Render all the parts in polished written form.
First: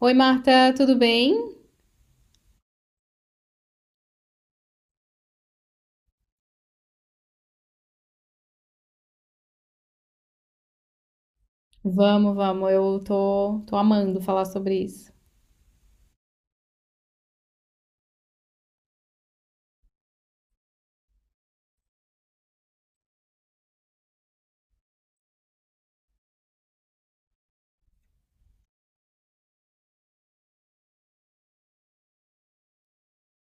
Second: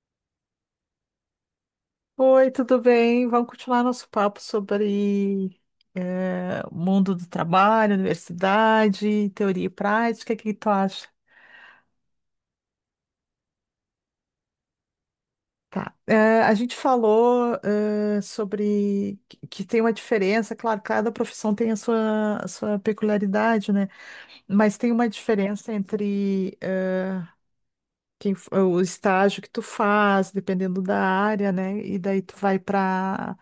Oi, Marta, tudo bem? Oi, tudo bem? Vamos continuar nosso papo sobre o mundo do trabalho, universidade, teoria e prática. O que que tu acha? Vamos, vamos, eu tô amando falar sobre isso. Tá. A gente falou sobre que tem uma diferença, claro, cada profissão tem a sua peculiaridade, né? Mas tem uma diferença entre o estágio que tu faz, dependendo da área, né? E daí tu vai para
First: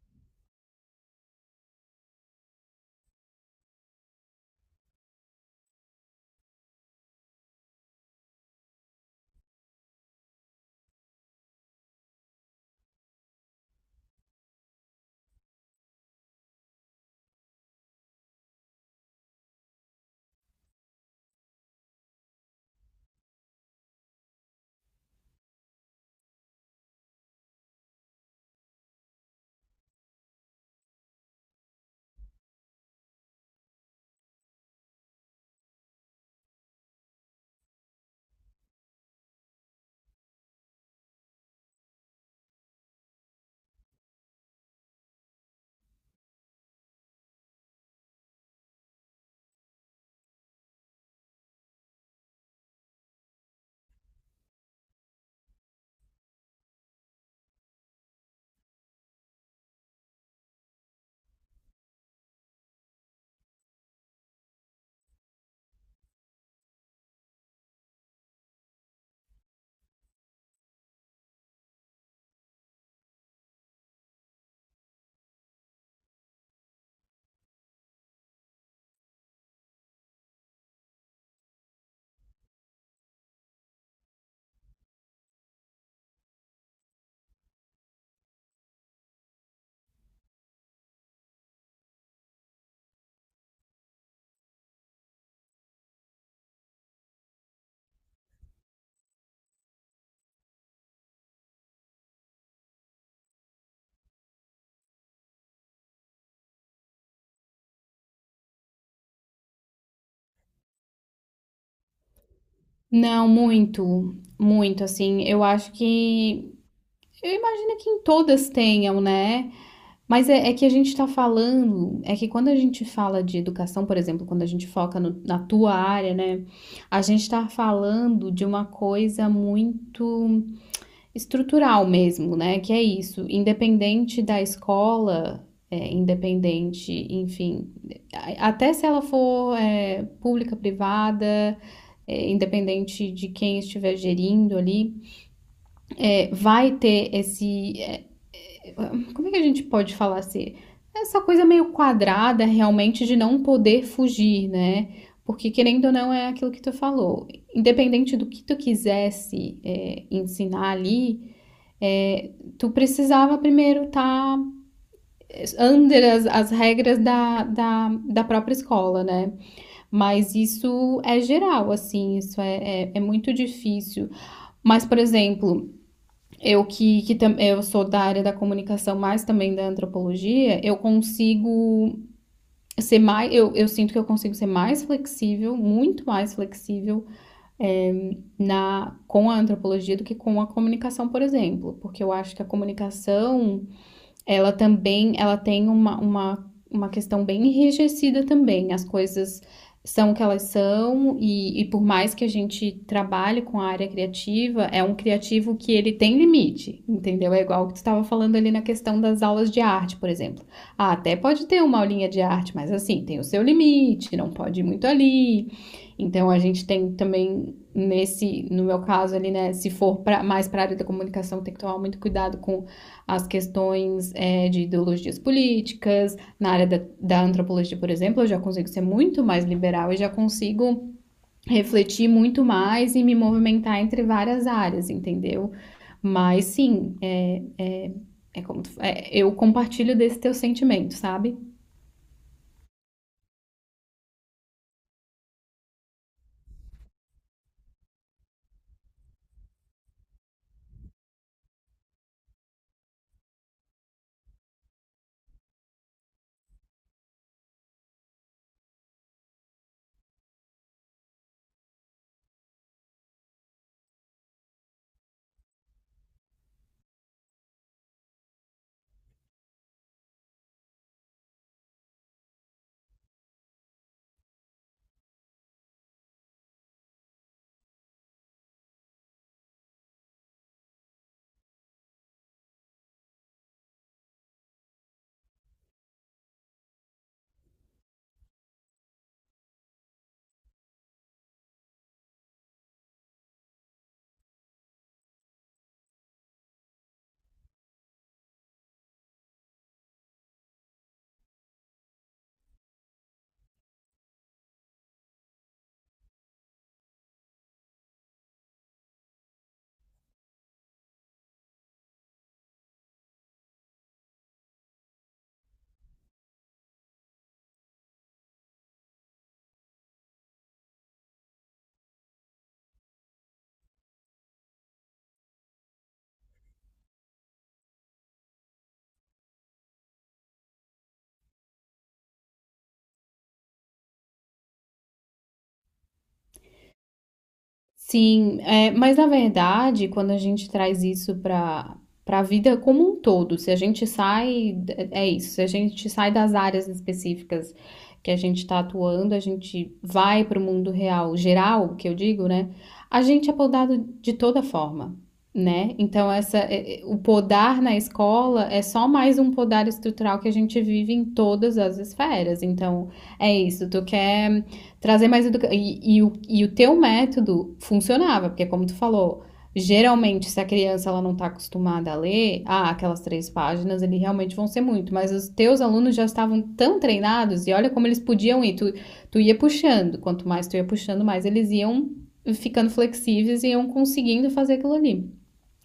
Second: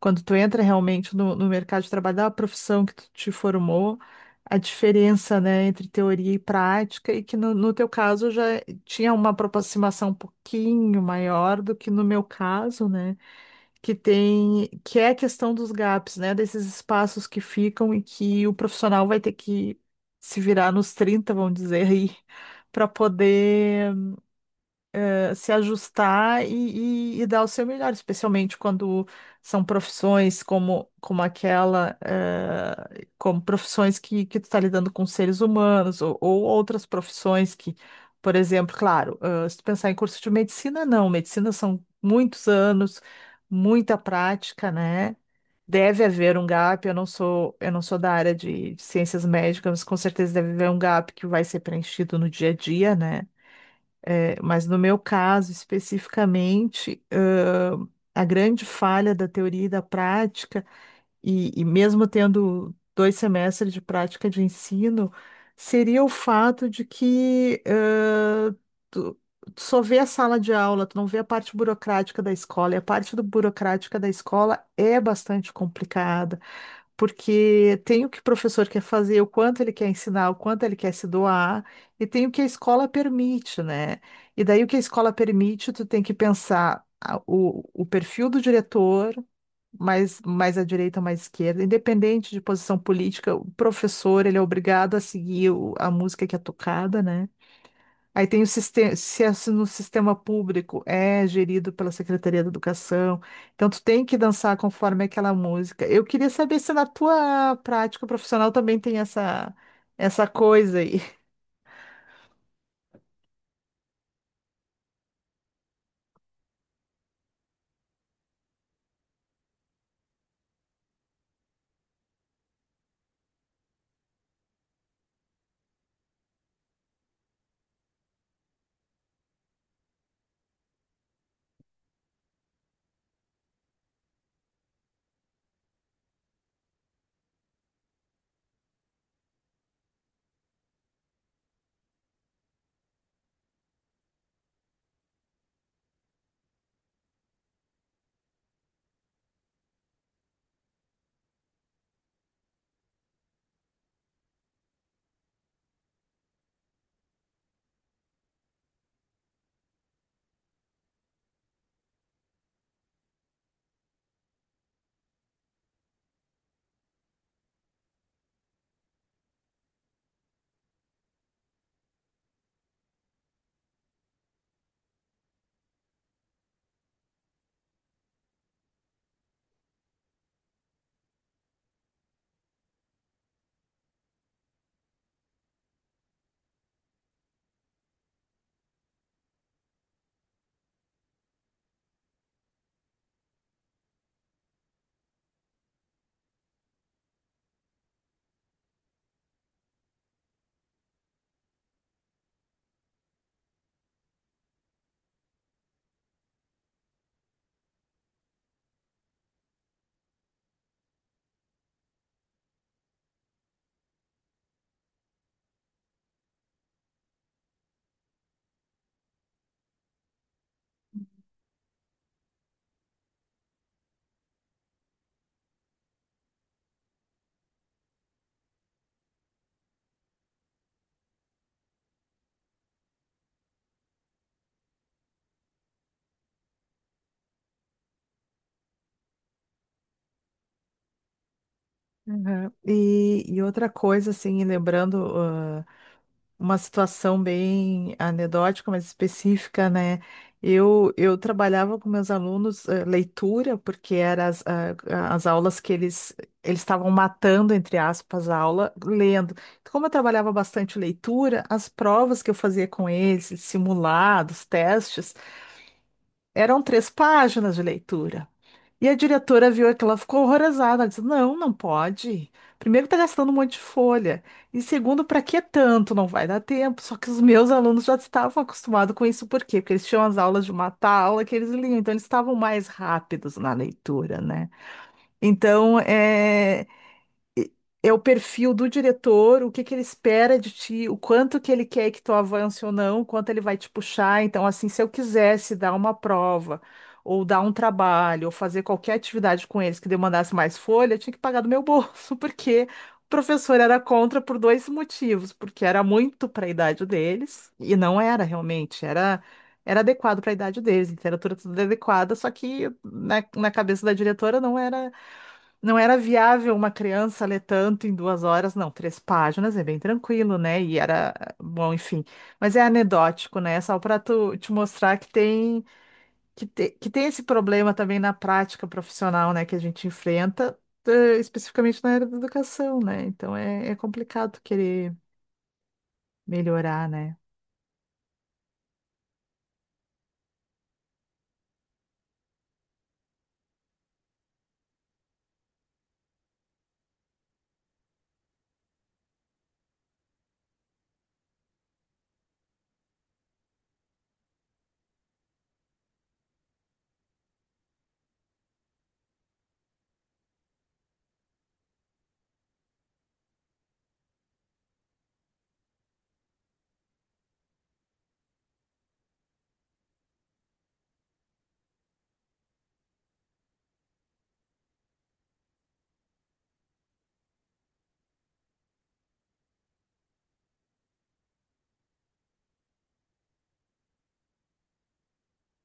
quando tu entra realmente no mercado de trabalho, da profissão que tu te formou, a diferença, né, entre teoria e prática, e que no teu caso já tinha uma aproximação um pouquinho maior do que no meu caso, né? Que tem, que é a questão dos gaps, né? Desses espaços que ficam e que o profissional vai ter que se virar nos 30, vamos dizer aí, para poder se ajustar e dar o seu melhor, especialmente quando são profissões como aquela, como profissões que tu está lidando com seres humanos ou outras profissões que, por exemplo, claro, se tu pensar em curso de medicina, não, medicina são muitos anos, muita prática, né? Deve haver um gap, eu não sou da área de ciências médicas, mas com certeza deve haver um gap que vai ser preenchido no dia a dia, né? É, mas no meu caso, especificamente, a grande falha da teoria e da prática, e mesmo tendo 2 semestres de prática de ensino, seria o fato de que tu, tu só vê a sala de aula, tu não vê a parte burocrática da escola, e a parte do burocrática da escola é bastante complicada porque tem o que o professor quer fazer, o quanto ele quer ensinar, o quanto ele quer se doar, e tem o que a escola permite, né? E daí o que a escola permite, tu tem que pensar o perfil do diretor, mais à direita, mais à esquerda, independente de posição política, o professor, ele é obrigado a seguir a música que é tocada, né? Aí tem o sistema, se é no sistema público, é gerido pela Secretaria da Educação. Então tu tem que dançar conforme aquela música. Eu queria saber se na tua prática profissional também tem essa coisa aí. Não, muito, muito, assim, eu imagino que em todas tenham, né? Mas é que a gente tá falando, é que quando a gente fala de educação, por exemplo, quando a gente foca na tua área, né? A gente tá falando de uma coisa muito estrutural mesmo, né? Que é isso, independente da escola, independente, enfim. Até se ela for pública, privada, independente de quem estiver gerindo ali, vai ter esse. Como é que a gente pode falar assim? Essa coisa meio quadrada realmente de não poder fugir, né? Porque querendo ou não é aquilo que tu falou. Independente do que tu quisesse ensinar ali, é, tu precisava primeiro estar tá under as regras da própria escola, né? Mas isso é geral, assim, isso é muito difícil. Mas, por exemplo, eu que tam- eu sou da área da comunicação, mas também da antropologia, eu consigo ser mais, eu sinto que eu consigo ser mais flexível, muito mais flexível na com a antropologia do que com a comunicação, por exemplo, porque eu acho que a comunicação ela também, ela tem uma questão bem enrijecida também. As coisas são o que elas são e por mais que a gente trabalhe com a área criativa, é um criativo que ele tem limite, entendeu? É igual o que tu estava falando ali na questão das aulas de arte, por exemplo. Ah, até pode ter uma aulinha de arte, mas assim, tem o seu limite, não pode ir muito ali. Então a gente tem também nesse, no meu caso ali, né, se for pra, mais para a área da comunicação, tem que tomar muito cuidado com as questões, né, de ideologias políticas, na área da antropologia, por exemplo, eu já consigo ser muito mais liberal e já consigo refletir muito mais e me movimentar entre várias áreas, entendeu? Mas sim, eu compartilho desse teu sentimento, sabe? Uhum. E outra coisa, assim, lembrando, uma situação bem anedótica, mas específica, né? Eu trabalhava com meus alunos leitura, porque eram as aulas que eles estavam matando, entre aspas, a aula, lendo. Então, como eu trabalhava bastante leitura, as provas que eu fazia com eles, simulados, testes, eram três páginas de leitura. E a diretora viu aquilo, ela ficou horrorizada. Ela disse: Não, não pode. Primeiro, está gastando um monte de folha. E segundo, para que tanto? Não vai dar tempo. Só que os meus alunos já estavam acostumados com isso, por quê? Porque eles tinham as aulas de mata aula que eles liam, então eles estavam mais rápidos na leitura, né? Então, e- é o perfil do diretor, o que que ele espera de ti, o quanto que ele quer que tu avance ou não, o quanto ele vai te puxar. Então, assim, se eu quisesse dar uma prova, ou dar um trabalho, ou fazer qualquer atividade com eles que demandasse mais folha, eu tinha que pagar do meu bolso, porque o professor era contra por dois motivos, porque era muito para a idade deles, e não era realmente, era. Era adequado para a idade deles, literatura tudo adequada, só que na cabeça da diretora não era viável uma criança ler tanto em 2 horas, não, três páginas é bem tranquilo, né? E era, bom, enfim. Mas é anedótico, né? Só para tu te mostrar que tem, que tem esse problema também na prática profissional, né? Que a gente enfrenta, especificamente na área da educação, né? Então é complicado querer melhorar, né? Sim, mas na verdade, quando a gente traz isso para a vida como um todo, se a gente sai, é isso, se a gente sai das áreas específicas que a gente está atuando, a gente vai para o mundo real, geral, que eu digo, né? A gente é podado de toda forma, né? Então, o podar na escola é só mais um podar estrutural que a gente vive em todas as esferas. Então, é isso, tu quer. Trazer mais educação. E o teu método funcionava, porque como tu falou, geralmente se a criança ela não está acostumada a ler, ah, aquelas três páginas, eles realmente vão ser muito, mas os teus alunos já estavam tão treinados e olha como eles podiam ir, tu ia puxando, quanto mais tu ia puxando, mais eles iam ficando flexíveis e iam conseguindo fazer aquilo ali.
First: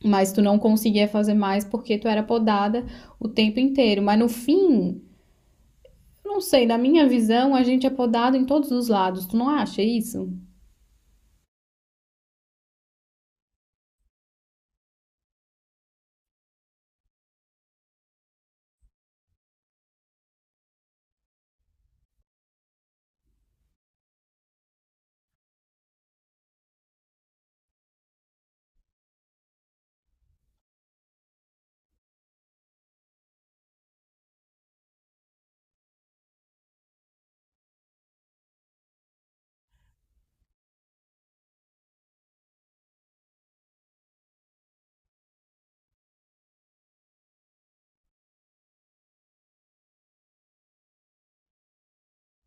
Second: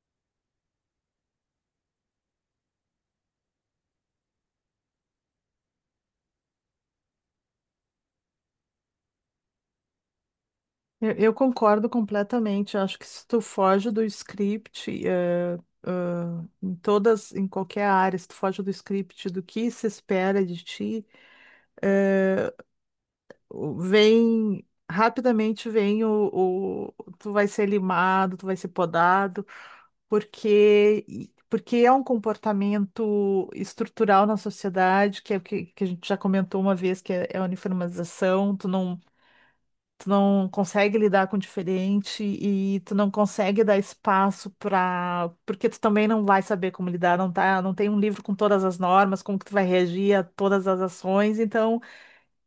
Mas tu não conseguia fazer mais porque tu era podada o tempo inteiro. Mas no fim, não sei, na minha visão, a gente é podado em todos os lados. Tu não acha isso? Eu concordo completamente. Eu acho que se tu foge do script, em todas, em qualquer área, se tu foge do script, do que se espera de ti, eh, vem rapidamente, vem tu vai ser limado, tu vai ser podado, porque é um comportamento estrutural na sociedade, que é o que, que a gente já comentou uma vez, que é, é a uniformização, tu não consegue lidar com o diferente e tu não consegue dar espaço para, porque tu também não vai saber como lidar, não tá, não tem um livro com todas as normas, como que tu vai reagir a todas as ações, então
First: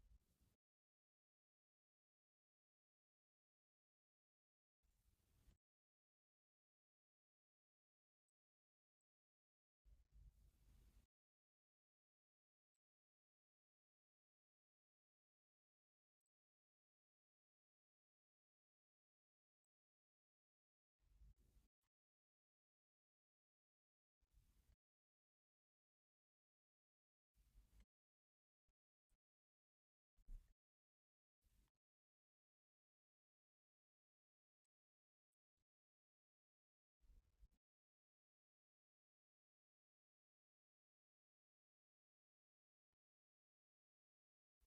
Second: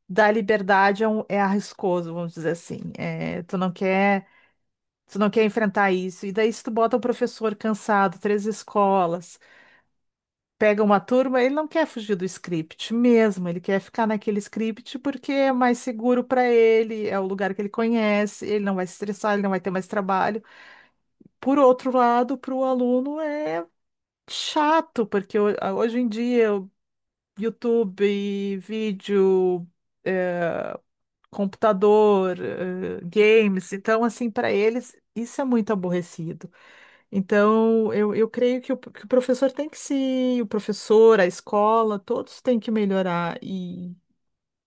dar liberdade é arriscoso, vamos dizer assim. É, tu não quer enfrentar isso. E daí se tu bota o professor cansado, três escolas, pega uma turma, ele não quer fugir do script mesmo, ele quer ficar naquele script porque é mais seguro para ele, é o lugar que ele conhece, ele não vai se estressar, ele não vai ter mais trabalho. Por outro lado, para o aluno é chato, porque hoje em dia o YouTube, vídeo, é, computador, games, então assim, para eles isso é muito aborrecido. Então, eu creio que que o professor tem que se, o professor, a escola, todos têm que melhorar e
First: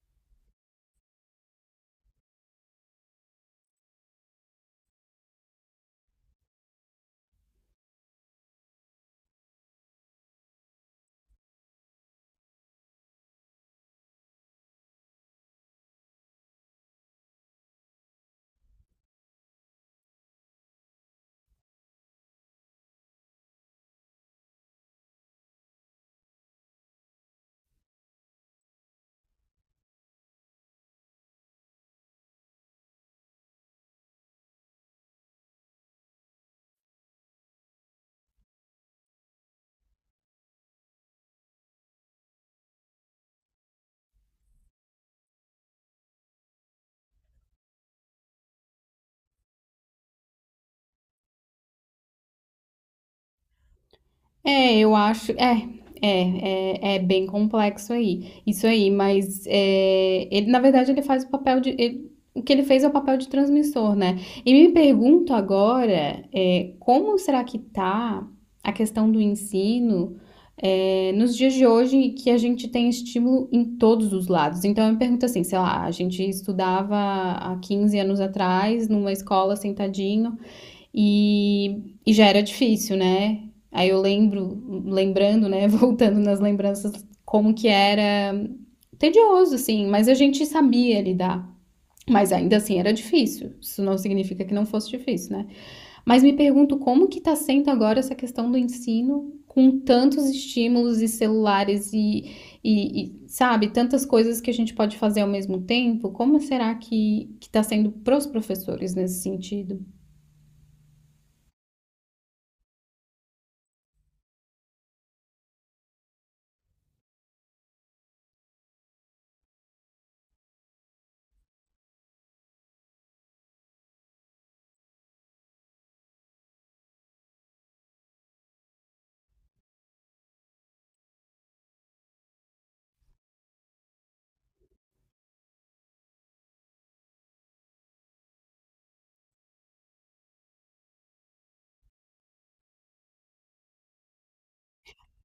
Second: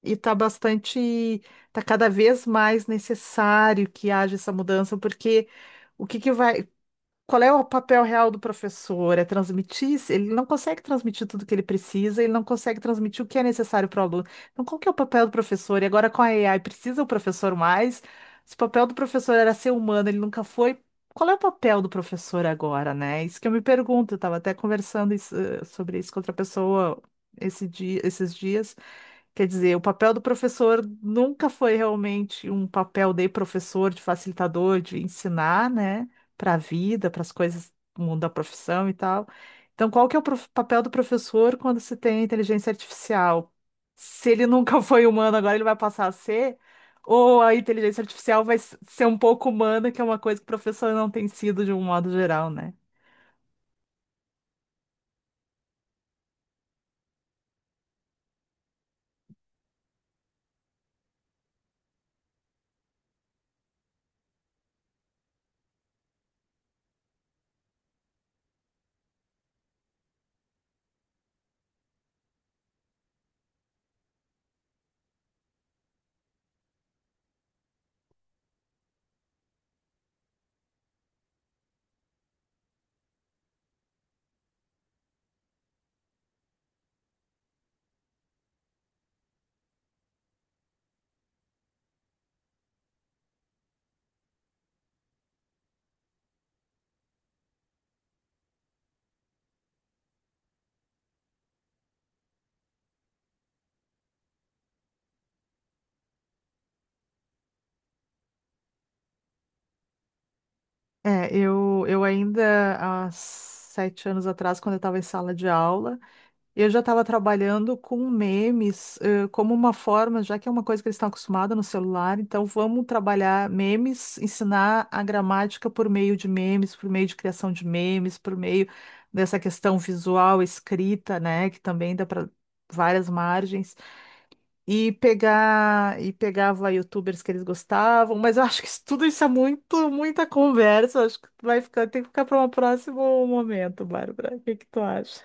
e tá cada vez mais necessário que haja essa mudança, porque o que que vai, qual é o papel real do professor? É transmitir? Se Ele não consegue transmitir tudo que ele precisa, ele não consegue transmitir o que é necessário para o aluno. Então, qual que é o papel do professor? E agora com a AI, precisa o professor mais? Se o papel do professor era ser humano, ele nunca foi. Qual é o papel do professor agora, né? Isso que eu me pergunto. Eu estava até conversando isso, sobre isso com outra pessoa esses dias. Quer dizer, o papel do professor nunca foi realmente um papel de professor, de facilitador, de ensinar, né, para a vida, para as coisas do mundo da profissão e tal. Então, qual que é o papel do professor quando se tem inteligência artificial? Se ele nunca foi humano, agora ele vai passar a ser? Ou a inteligência artificial vai ser um pouco humana, que é uma coisa que o professor não tem sido de um modo geral, né? É, eu acho. É bem complexo aí. Isso aí, mas ele, na verdade, ele faz o papel de. O que ele fez é o papel de transmissor, né? E me pergunto agora, como será que tá a questão do ensino, nos dias de hoje que a gente tem estímulo em todos os lados? Então eu me pergunto assim, sei lá, a gente estudava há 15 anos atrás numa escola sentadinho. E já era difícil, né? Aí eu lembro, lembrando, né? Voltando nas lembranças, como que era tedioso, assim, mas a gente sabia lidar. Mas ainda assim era difícil. Isso não significa que não fosse difícil, né? Mas me pergunto como que tá sendo agora essa questão do ensino com tantos estímulos e celulares e, sabe, tantas coisas que a gente pode fazer ao mesmo tempo. Como será que tá sendo pros professores nesse sentido? É, eu ainda, há 7 anos atrás, quando eu estava em sala de aula, eu já estava trabalhando com memes, como uma forma, já que é uma coisa que eles estão acostumados no celular, então vamos trabalhar memes, ensinar a gramática por meio de memes, por meio de criação de memes, por meio dessa questão visual, escrita, né, que também dá para várias margens, e pegar e pegava youtubers que eles gostavam, mas eu acho que isso, tudo isso é muito, muita conversa, acho que vai ficar, tem que ficar para um próximo momento, Bárbara. O que que tu acha?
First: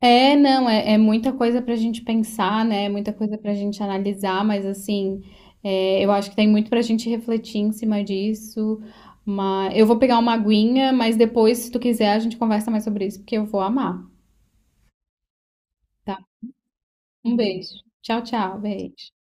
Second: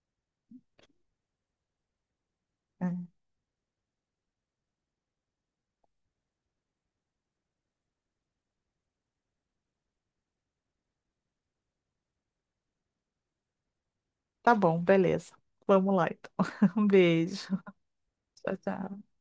É, não, é muita coisa para a gente pensar, né? É muita coisa para a gente analisar, mas assim, eu acho que tem muito para a gente refletir em cima disso. Mas eu vou pegar uma aguinha, mas depois, se tu quiser, a gente conversa mais sobre isso, porque eu vou amar, Tá bom, beleza. Vamos lá tá? então. Um Um beijo. beijo. Tchau, Tchau, tchau, beijo. tchau.